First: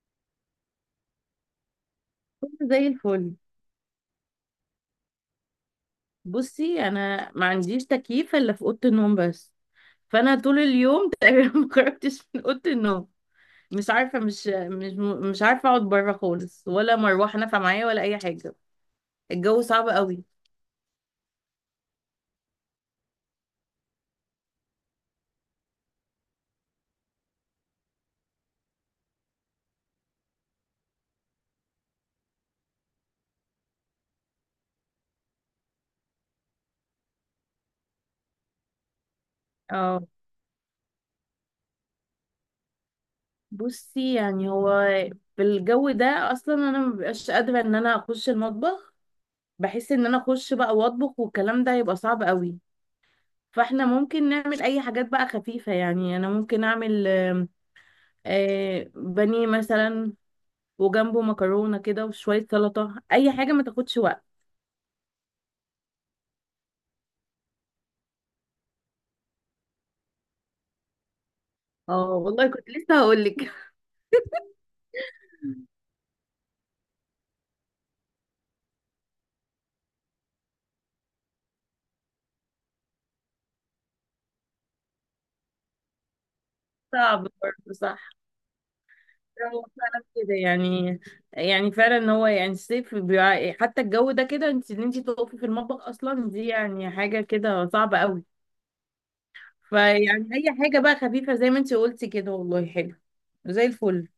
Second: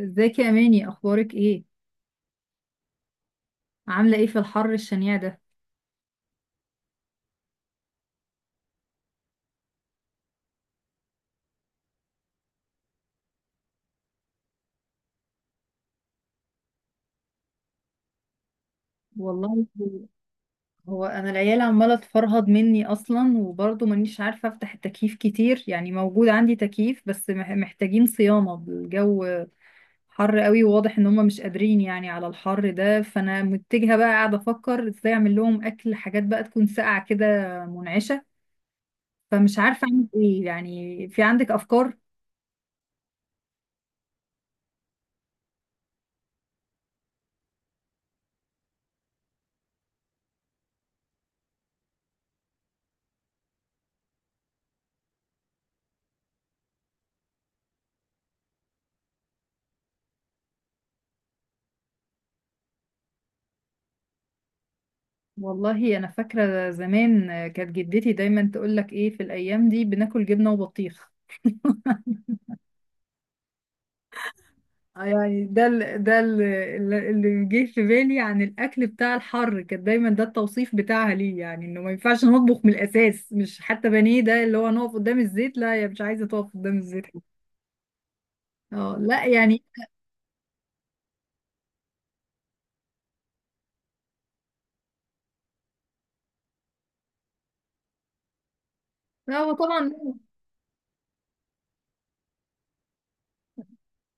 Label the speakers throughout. Speaker 1: ازيك يا اماني؟ اخبارك ايه؟
Speaker 2: كله زي الفل.
Speaker 1: عامله ايه في الحر الشنيع ده؟
Speaker 2: بصي، انا ما عنديش تكييف الا في اوضه النوم بس، فانا طول اليوم تقريبا ما خرجتش من اوضه النوم. مش عارفه مش مش مش عارفه اقعد بره خالص، ولا مروحه نافعه معايا، ولا اي حاجه. الجو
Speaker 1: والله،
Speaker 2: صعب قوي.
Speaker 1: هو انا العيال عماله تفرهد مني اصلا، وبرضه مانيش عارفه افتح التكييف كتير، يعني موجود عندي تكييف بس محتاجين صيانه. الجو حر قوي، وواضح ان هم مش قادرين يعني على الحر ده، فانا متجهه بقى قاعده افكر ازاي اعمل لهم اكل، حاجات بقى تكون ساقعه كده، منعشه. فمش عارفه
Speaker 2: اه،
Speaker 1: اعمل ايه، يعني في عندك افكار؟
Speaker 2: بصي، يعني هو في الجو ده اصلا انا مبقاش قادره ان انا اخش المطبخ. بحس ان انا اخش بقى واطبخ والكلام ده يبقى صعب قوي، فاحنا ممكن نعمل اي حاجات بقى خفيفه. يعني انا ممكن اعمل بانيه مثلا، وجنبه مكرونه كده، وشويه سلطه، اي حاجه ما تاخدش وقت.
Speaker 1: والله انا فاكره زمان كانت جدتي دايما تقول لك ايه، في الايام دي بناكل جبنه وبطيخ.
Speaker 2: اه والله، كنت لسه هقول لك.
Speaker 1: آه، يعني ده ال ده ال اللي اللي جه في بالي عن الاكل بتاع الحر، كان دايما ده التوصيف بتاعها ليه، يعني انه ما ينفعش نطبخ من الاساس، مش حتى بانيه ده اللي هو نقف قدام الزيت. لا، يا مش عايزه تقف قدام الزيت.
Speaker 2: صعب برضه، صح.
Speaker 1: اه لا
Speaker 2: هو
Speaker 1: يعني.
Speaker 2: فعلا كده يعني فعلا ان هو يعني الصيف حتى الجو ده كده، ان انت تقفي في المطبخ اصلا، دي يعني حاجه كده صعبه قوي.
Speaker 1: لا هو طبعا.
Speaker 2: فيعني اي حاجه بقى خفيفه زي ما انت قلتي كده، والله حلو زي الفل.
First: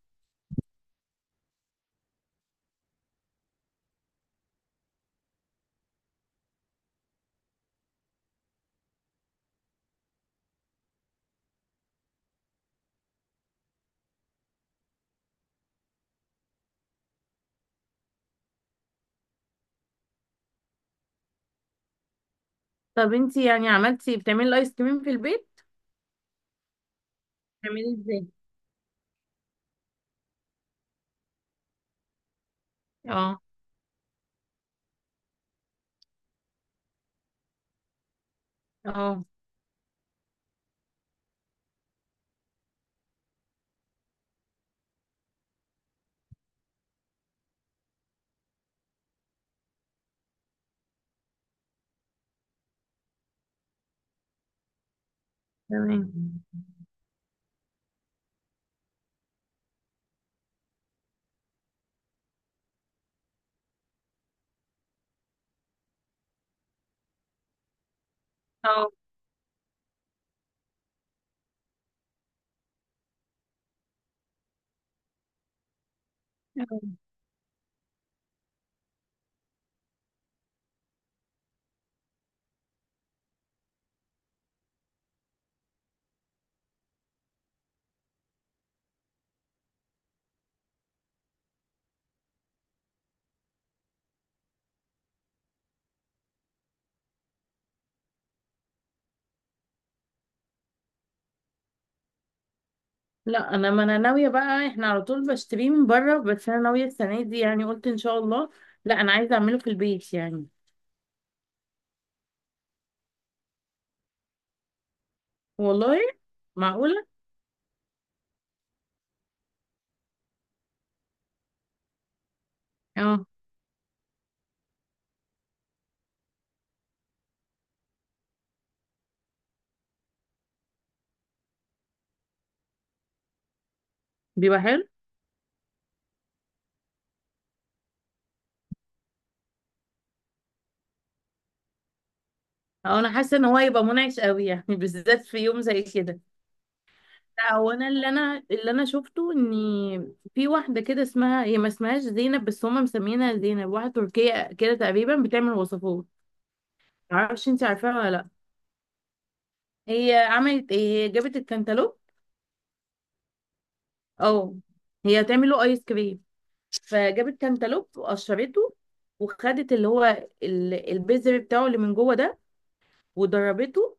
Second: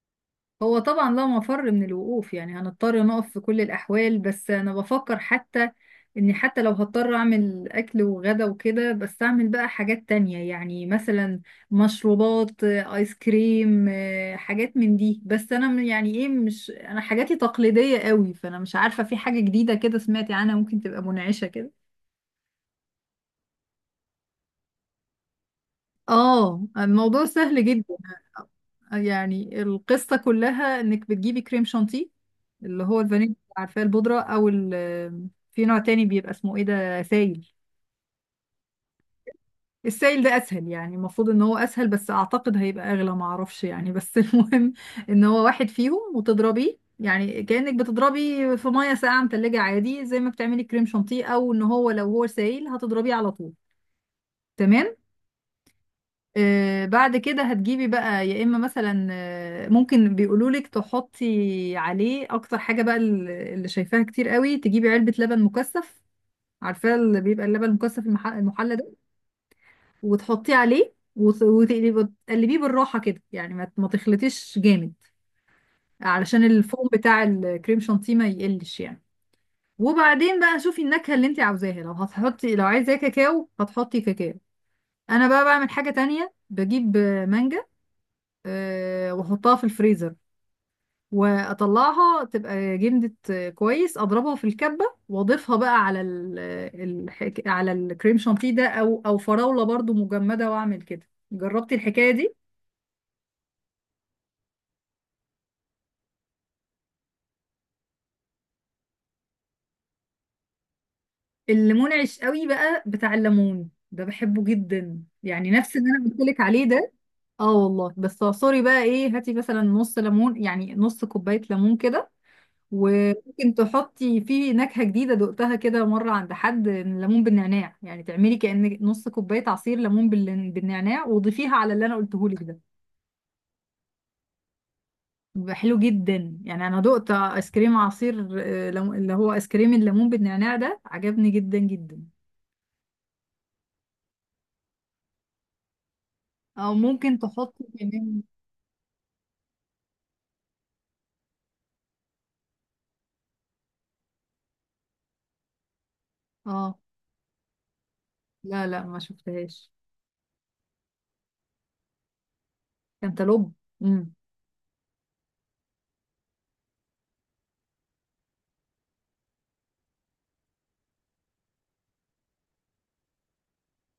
Speaker 1: هو طبعا لا مفر من الوقوف، يعني هنضطر نقف في كل الأحوال، بس أنا بفكر حتى إني حتى لو هضطر أعمل أكل وغدا وكده، بس أعمل بقى حاجات تانية، يعني مثلا مشروبات، آيس كريم، حاجات من دي. بس أنا م- يعني إيه مش أنا حاجاتي تقليدية قوي، فأنا مش عارفة في حاجة جديدة كده سمعتي عنها ممكن تبقى منعشة كده.
Speaker 2: طب انت، يعني بتعملي الايس كريم في البيت؟
Speaker 1: اه، الموضوع سهل
Speaker 2: بتعملي
Speaker 1: جدا.
Speaker 2: ازاي؟
Speaker 1: يعني القصة كلها انك بتجيبي كريم شانتيه اللي هو الفانيليا،
Speaker 2: اه.
Speaker 1: عارفاه البودرة، او في نوع تاني بيبقى اسمه ايه ده، سايل.
Speaker 2: اه.
Speaker 1: السايل ده اسهل، يعني المفروض ان هو اسهل، بس اعتقد هيبقى اغلى، معرفش يعني، بس المهم ان هو واحد فيهم وتضربيه، يعني كأنك بتضربي في مية ساقعة متلجة عادي، زي ما بتعملي كريم شانتيه، او ان هو لو هو سايل هتضربيه على طول. تمام.
Speaker 2: تمام.
Speaker 1: بعد كده هتجيبي بقى يا اما مثلا، ممكن بيقولولك تحطي عليه اكتر حاجه بقى، اللي شايفاها كتير قوي، تجيبي علبه لبن مكثف، عارفاه اللي بيبقى اللبن المكثف المحلى
Speaker 2: اه.
Speaker 1: ده. وتحطيه عليه وتقلبيه بالراحه كده، يعني ما تخلطيش جامد، علشان الفوم بتاع الكريم شانتيه ما يقلش يعني. وبعدين بقى شوفي النكهه اللي انت عاوزاها، لو هتحطي لو عايزاه كاكاو هتحطي كاكاو. انا بقى بعمل حاجه تانية، بجيب مانجا، واحطها في الفريزر، واطلعها تبقى جمدت، كويس اضربها في الكبه واضيفها بقى على ال على الكريم شانتيه ده، او فراوله برضو مجمده واعمل كده. جربتي الحكايه دي؟
Speaker 2: لا، انا ما انا ناويه بقى. احنا على طول بشتريه من بره، بس انا ناويه السنه دي يعني قلت ان شاء الله، لا انا عايزه اعمله في البيت يعني.
Speaker 1: اللي منعش قوي بقى بتاع الليمون ده بحبه جدا، يعني نفس اللي
Speaker 2: والله؟
Speaker 1: انا قلت لك عليه ده.
Speaker 2: معقوله؟
Speaker 1: اه والله. بس اعصري بقى ايه، هاتي مثلا نص ليمون، يعني نص كوبايه ليمون كده.
Speaker 2: اه،
Speaker 1: وممكن تحطي فيه نكهة جديدة دقتها كده مرة عند حد، ليمون بالنعناع، يعني تعملي كأن نص كوباية عصير ليمون بالنعناع، وضيفيها على اللي انا قلته لك ده.
Speaker 2: بيبقى حلو.
Speaker 1: بيبقى حلو جدا، يعني انا دقت ايس كريم عصير اللي هو ايس كريم الليمون بالنعناع ده، عجبني جدا جدا.
Speaker 2: أو انا حاسه ان هو هيبقى منعش قوي يعني بالذات في يوم زي كده.
Speaker 1: او ممكن
Speaker 2: لا،
Speaker 1: تحطي
Speaker 2: هو انا اللي
Speaker 1: كمان.
Speaker 2: انا اللي انا شفته ان في واحده كده اسمها، هي ما اسمهاش زينب بس هم مسمينها زينب، واحده تركيه كده تقريبا بتعمل وصفات.
Speaker 1: اه.
Speaker 2: معرفش، انت عارفاها ولا لا؟
Speaker 1: لا لا، ما شفتهاش.
Speaker 2: هي عملت ايه، هي جابت الكنتالوب.
Speaker 1: كانتالوب. امم.
Speaker 2: اه. هي هتعمله ايس كريم، فجابت كانتالوب وقشرته، وخدت اللي هو البذر بتاعه اللي من جوه ده، ودربته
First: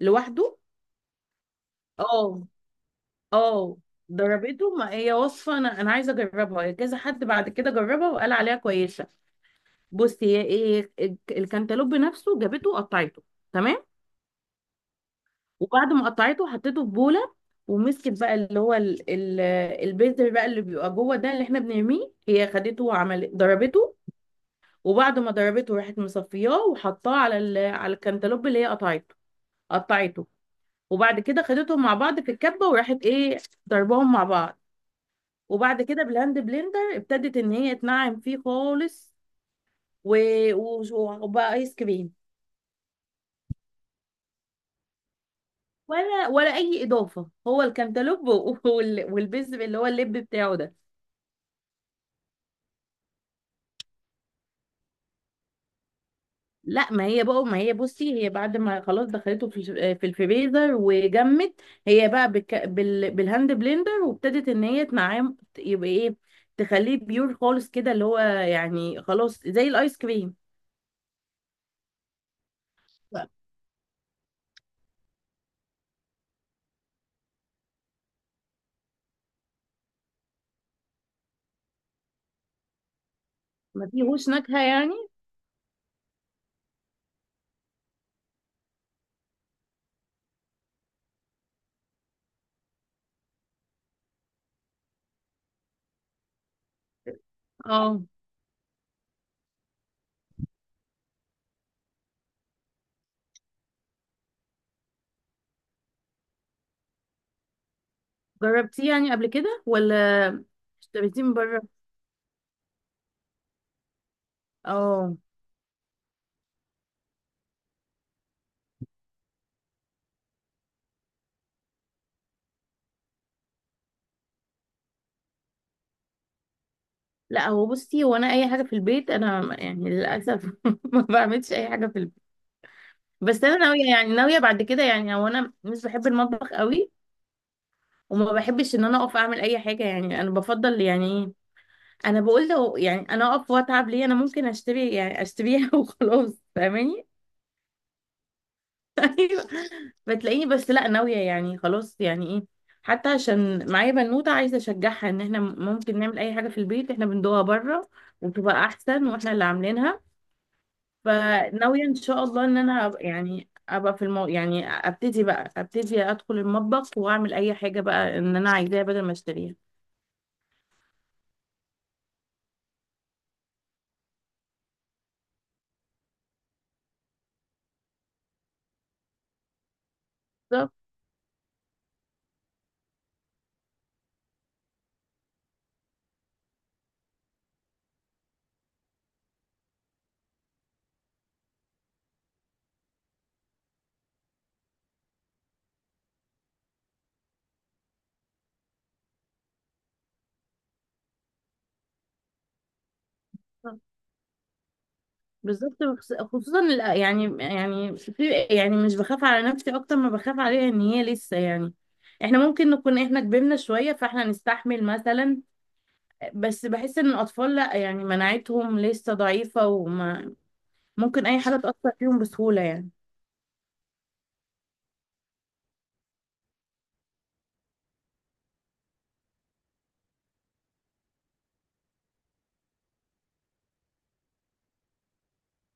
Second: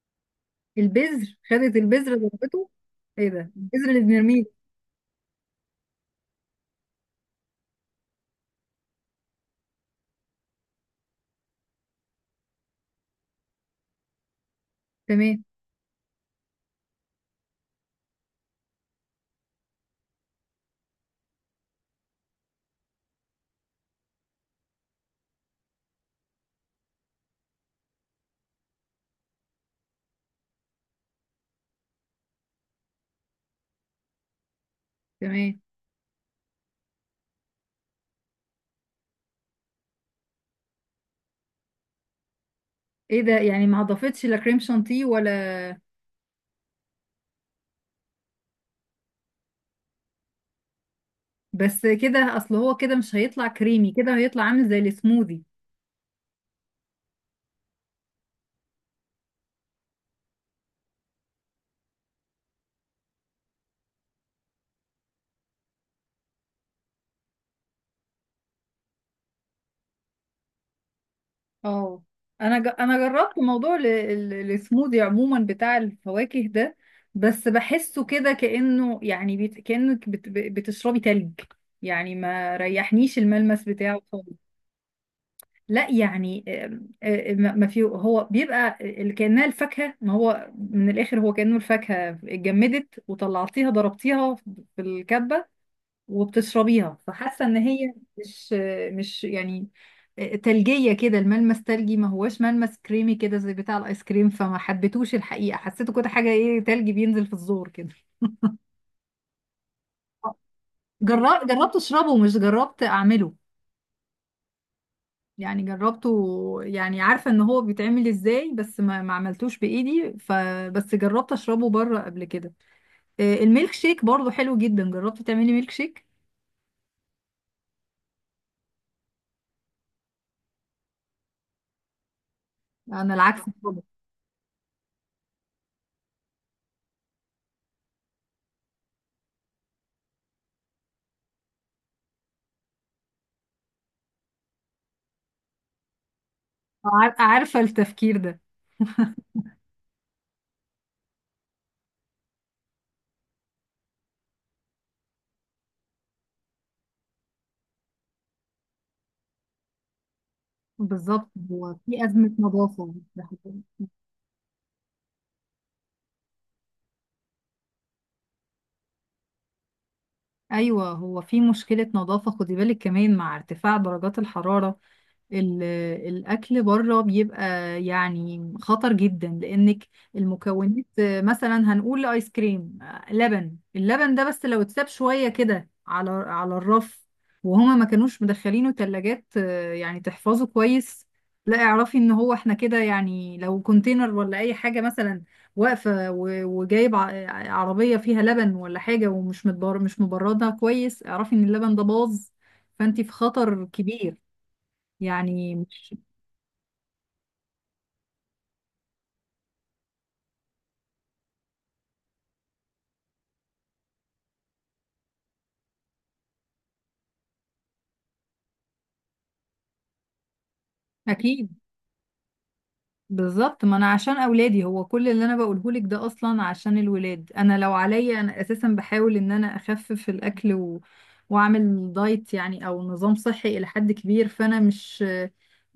Speaker 2: لوحده.
Speaker 1: البذر؟ خدت البذر
Speaker 2: اه.
Speaker 1: ضربته؟ ايه ده،
Speaker 2: اه.
Speaker 1: البذر اللي بنرميه؟
Speaker 2: ضربته. ما هي وصفة، انا عايزة اجربها، كذا حد بعد كده جربها وقال عليها كويسة. بصي هي ايه الكانتالوب نفسه جابته وقطعته. تمام.
Speaker 1: تمام.
Speaker 2: وبعد ما قطعته حطيته في بولة، ومسكت بقى اللي هو البذر بقى اللي بيبقى جوه ده اللي احنا بنرميه، هي خدته وعملت ضربته. وبعد ما ضربته راحت مصفياه، وحطاه على على الكنتالوب اللي هي قطعته قطعته. وبعد كده خدتهم مع بعض في الكبه وراحت ايه، ضربهم مع بعض.
Speaker 1: تمام.
Speaker 2: وبعد كده بالهاند بلندر ابتدت ان هي تنعم فيه خالص و... و... وبقى ايس كريم.
Speaker 1: ايه ده، يعني ما اضافتش لا كريم شانتيه ولا؟
Speaker 2: ولا اي اضافه، هو الكنتالوب والبذر اللي هو اللب بتاعه ده.
Speaker 1: بس كده؟ اصل هو كده مش هيطلع كريمي كده، هيطلع عامل زي السموذي.
Speaker 2: لا، ما هي بقى ما هي بصي هي بعد ما خلاص دخلته في في الفريزر وجمت، هي بقى بك بال بالهاند بلندر، وابتدت ان هي تنعم، يبقى ايه، تخليه بيور خالص كده اللي هو يعني خلاص زي الايس كريم.
Speaker 1: اه، انا
Speaker 2: لا.
Speaker 1: جربت موضوع السموذي عموما بتاع الفواكه ده، بس بحسه كده كأنه يعني كأنك بتشربي تلج، يعني ما ريحنيش الملمس
Speaker 2: ما
Speaker 1: بتاعه
Speaker 2: فيهوش
Speaker 1: خالص.
Speaker 2: نكهة يعني.
Speaker 1: لا يعني، آم، آه، ما ما في هو بيبقى كأنها الفاكهة، ما هو من الآخر هو كأنه الفاكهة اتجمدت وطلعتيها ضربتيها في الكبة وبتشربيها، فحاسه ان هي
Speaker 2: اه.
Speaker 1: مش، مش يعني، تلجيه كده الملمس، تلجي ما هواش ملمس كريمي كده زي بتاع الايس كريم، فما حبيتوش الحقيقه، حسيته كده حاجه ايه، تلج بينزل في الزور كده.
Speaker 2: جربتيه يعني قبل كده ولا اشتريتيه من
Speaker 1: جربت،
Speaker 2: بره؟
Speaker 1: جربت اشربه، مش جربت اعمله.
Speaker 2: اه.
Speaker 1: يعني جربته، يعني عارفه ان هو بيتعمل ازاي، بس ما عملتوش بايدي، فبس جربت اشربه بره قبل كده. الميلك شيك برضه حلو جدا، جربت تعملي ميلك شيك؟
Speaker 2: لا، هو بصي، هو انا اي حاجه في البيت انا يعني للاسف ما بعملش اي حاجه في البيت.
Speaker 1: انا العكس
Speaker 2: بس انا
Speaker 1: خالص.
Speaker 2: ناويه، يعني ناويه بعد كده. يعني هو انا مش بحب المطبخ قوي، وما بحبش ان انا اقف اعمل اي حاجه، يعني انا بفضل يعني ايه، انا بقول لو يعني انا اقف واتعب ليه، انا ممكن اشتري يعني اشتريها وخلاص، فاهماني؟
Speaker 1: عارفه التفكير ده.
Speaker 2: ايوه. بتلاقيني، بس لا، ناويه يعني خلاص يعني ايه، حتى عشان معايا بنوته عايزه اشجعها ان احنا ممكن نعمل اي حاجه في البيت احنا بندوها بره، وبتبقى احسن واحنا اللي عاملينها.
Speaker 1: بالظبط، هو
Speaker 2: فناويه ان
Speaker 1: في
Speaker 2: شاء
Speaker 1: أزمة
Speaker 2: الله ان انا
Speaker 1: نظافة ده
Speaker 2: يعني
Speaker 1: حقيقي.
Speaker 2: ابقى في يعني ابتدي ادخل المطبخ واعمل اي حاجه بقى ان انا عايزاها بدل ما اشتريها.
Speaker 1: أيوة، هو في مشكلة نظافة، خدي بالك كمان مع ارتفاع درجات الحرارة. ال- الأكل بره بيبقى يعني خطر جدا، لأنك
Speaker 2: بالظبط.
Speaker 1: المكونات، مثلا هنقول آيس كريم، لبن، اللبن ده بس لو اتساب شوية كده على على الرف، وهما ما كانوش مدخلينه تلاجات، يعني تحفظه كويس، لا اعرفي ان هو احنا كده. يعني لو كونتينر ولا اي حاجة مثلا واقفة، وجايب عربية فيها لبن ولا حاجة، ومش متبر مش مبردها كويس، اعرفي ان اللبن ده باظ، فانت في خطر كبير. يعني
Speaker 2: بالظبط،
Speaker 1: مش،
Speaker 2: خصوصا يعني في، يعني مش بخاف على نفسي اكتر ما بخاف عليها ان هي لسه يعني. احنا ممكن نكون احنا كبرنا شوية فاحنا نستحمل مثلا، بس بحس ان الاطفال لا، يعني مناعتهم لسه ضعيفة، وما ممكن اي
Speaker 1: اكيد.
Speaker 2: حاجة تأثر فيهم بسهولة يعني.
Speaker 1: بالظبط، ما انا عشان اولادي هو كل اللي انا بقوله لك ده، اصلا عشان الولاد. انا لو عليا انا اساسا بحاول ان انا اخفف الاكل واعمل دايت يعني او نظام صحي الى حد كبير، فانا مش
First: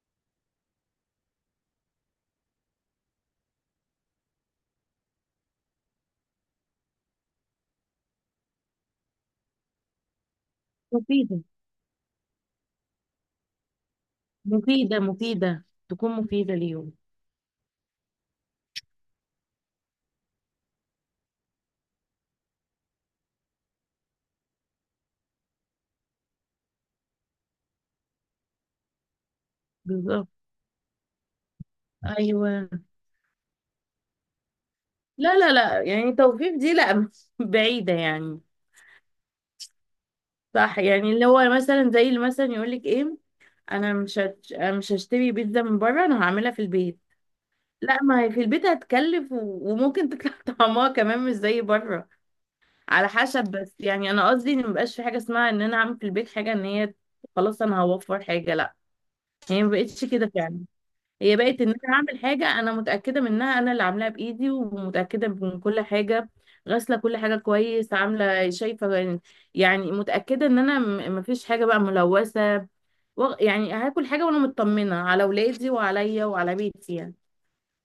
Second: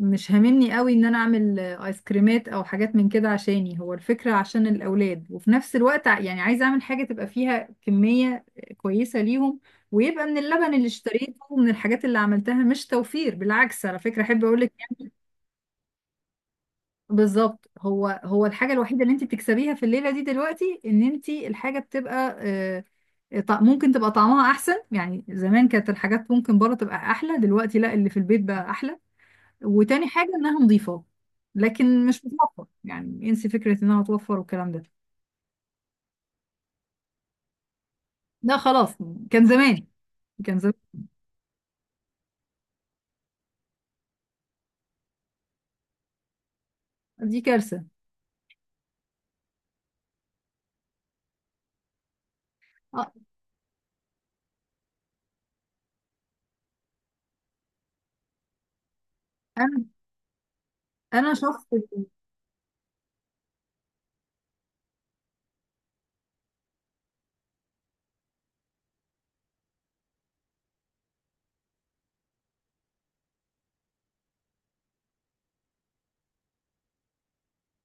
Speaker 1: مش هاممني قوي ان انا اعمل ايس كريمات او حاجات من كده عشاني، هو الفكرة عشان الاولاد، وفي نفس الوقت يعني عايزه اعمل حاجة تبقى فيها كمية كويسة ليهم، ويبقى من اللبن اللي اشتريته
Speaker 2: مفيدة
Speaker 1: ومن الحاجات اللي عملتها، مش توفير، بالعكس على فكرة، احب اقول.
Speaker 2: مفيدة تكون مفيدة ليهم.
Speaker 1: بالظبط، هو الحاجة الوحيدة اللي انت بتكسبيها في الليلة دي دلوقتي ان انت الحاجة بتبقى ممكن تبقى طعمها احسن، يعني زمان كانت الحاجات ممكن بره تبقى احلى، دلوقتي لا، اللي في البيت بقى احلى، وتاني
Speaker 2: بالظبط.
Speaker 1: حاجة انها نظيفة. لكن مش بتوفر،
Speaker 2: ايوه.
Speaker 1: يعني انسي فكرة انها توفر والكلام ده.
Speaker 2: لا، لا، لا، يعني توفيق دي لا بعيدة يعني.
Speaker 1: لا خلاص، كان زمان، كان زمان.
Speaker 2: صح. يعني اللي هو مثلا زي اللي مثلا يقولك ايه، انا مش هشتري بيتزا من بره، انا هعملها في البيت.
Speaker 1: دي كارثة.
Speaker 2: لا، ما هي في البيت هتكلف، وممكن تطلع طعمها كمان مش زي بره، على
Speaker 1: آه،
Speaker 2: حسب. بس يعني انا قصدي ان مبقاش في حاجه اسمها ان انا اعمل في البيت حاجه ان هي خلاص انا هوفر حاجه، لا. هي ما
Speaker 1: انا
Speaker 2: بقتش كده فعلا،
Speaker 1: انا
Speaker 2: هي بقت
Speaker 1: شخص
Speaker 2: ان انا اعمل حاجه انا متاكده منها، انا اللي عاملاها بايدي، ومتاكده من كل حاجه، غاسله كل حاجه كويس، عامله شايفه يعني. يعني متاكده ان انا مفيش حاجه بقى ملوثه، يعني هاكل حاجة وانا مطمنة على ولادي وعليا وعلى بيتي يعني.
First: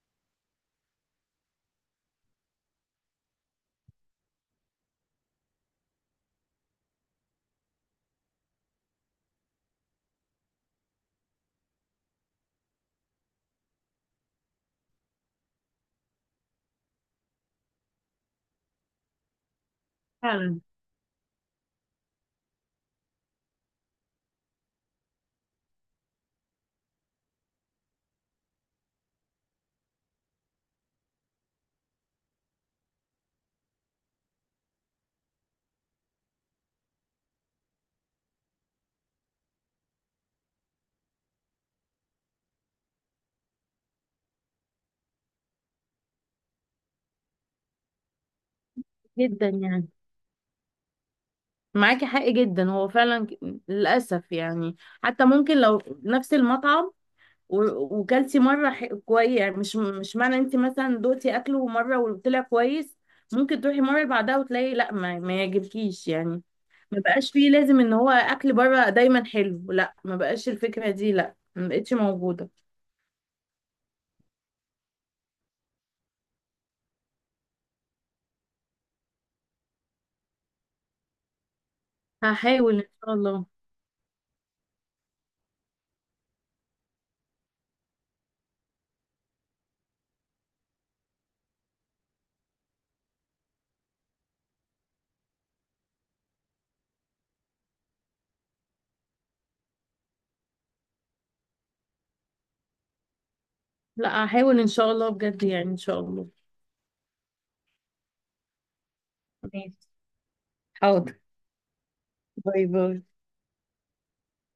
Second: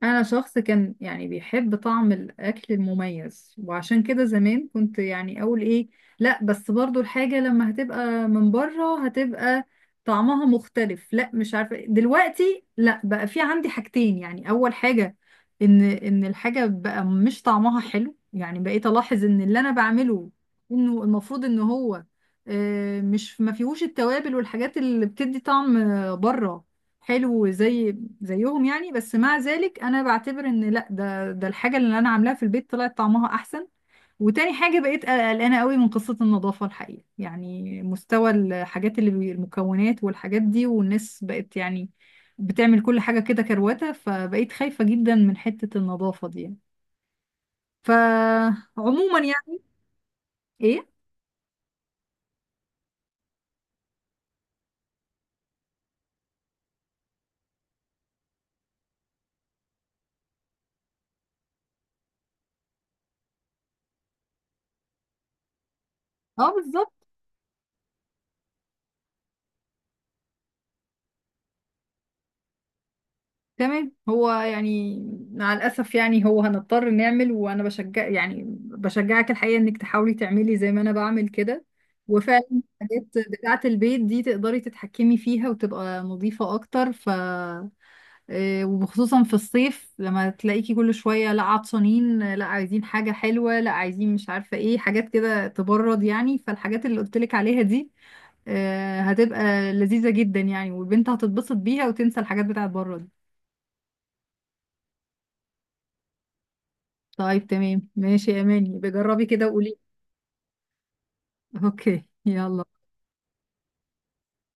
Speaker 1: انا شخص كان يعني بيحب طعم الاكل المميز، وعشان كده زمان كنت يعني اقول ايه، لا بس برضو الحاجة لما هتبقى من بره هتبقى طعمها مختلف، لا مش عارفة إيه. دلوقتي لا، بقى في عندي حاجتين، يعني اول حاجة ان الحاجة بقى مش طعمها حلو، يعني بقيت الاحظ ان اللي انا بعمله
Speaker 2: فعلا.
Speaker 1: انه المفروض ان هو آه، مش ما فيهوش التوابل والحاجات اللي بتدي طعم، بره حلو زي زيهم يعني، بس مع ذلك انا بعتبر ان لا، ده الحاجه اللي انا عاملاها في البيت طلعت طعمها احسن. وتاني حاجه بقيت قلقانه قوي من قصه النظافه الحقيقه، يعني مستوى الحاجات اللي المكونات والحاجات دي، والناس بقت يعني بتعمل كل حاجه كده كروته، فبقيت خايفه جدا من حته النظافه دي يعني. فعموما
Speaker 2: جدا
Speaker 1: يعني،
Speaker 2: يعني.
Speaker 1: ايه.
Speaker 2: معاكي حق، جدا. هو فعلا للأسف يعني. حتى ممكن لو نفس المطعم وكلتي مرة كويس، يعني مش معنى انت مثلا دوقتي اكله مرة وطلع كويس ممكن تروحي مرة اللي بعدها وتلاقي لا ما يعجبكيش يعني.
Speaker 1: اه، بالظبط.
Speaker 2: ما بقاش فيه لازم ان هو اكل بره دايما حلو، لا ما بقاش الفكرة دي، لا ما بقتش موجودة.
Speaker 1: تمام، هو يعني مع الأسف يعني هو هنضطر نعمل، وأنا بشجع يعني بشجعك الحقيقة إنك تحاولي تعملي زي ما أنا بعمل كده، وفعلا
Speaker 2: هحاول ان شاء
Speaker 1: الحاجات
Speaker 2: الله.
Speaker 1: بتاعة البيت دي تقدري تتحكمي فيها وتبقى نظيفة أكتر. ف وخصوصا في الصيف، لما تلاقيكي كل شوية لا عطشانين، لا عايزين حاجة حلوة، لا عايزين مش عارفة إيه، حاجات كده تبرد يعني، فالحاجات اللي قلتلك عليها دي هتبقى لذيذة جدا يعني، والبنت هتتبسط بيها وتنسى الحاجات بتاعة بره دي.
Speaker 2: لا، هحاول ان شاء الله بجد يعني، ان شاء الله.
Speaker 1: طيب تمام ماشي يا اماني، بجربي كده وقولي.
Speaker 2: ماشي. حاضر.
Speaker 1: اوكي، يلا.
Speaker 2: باي باي.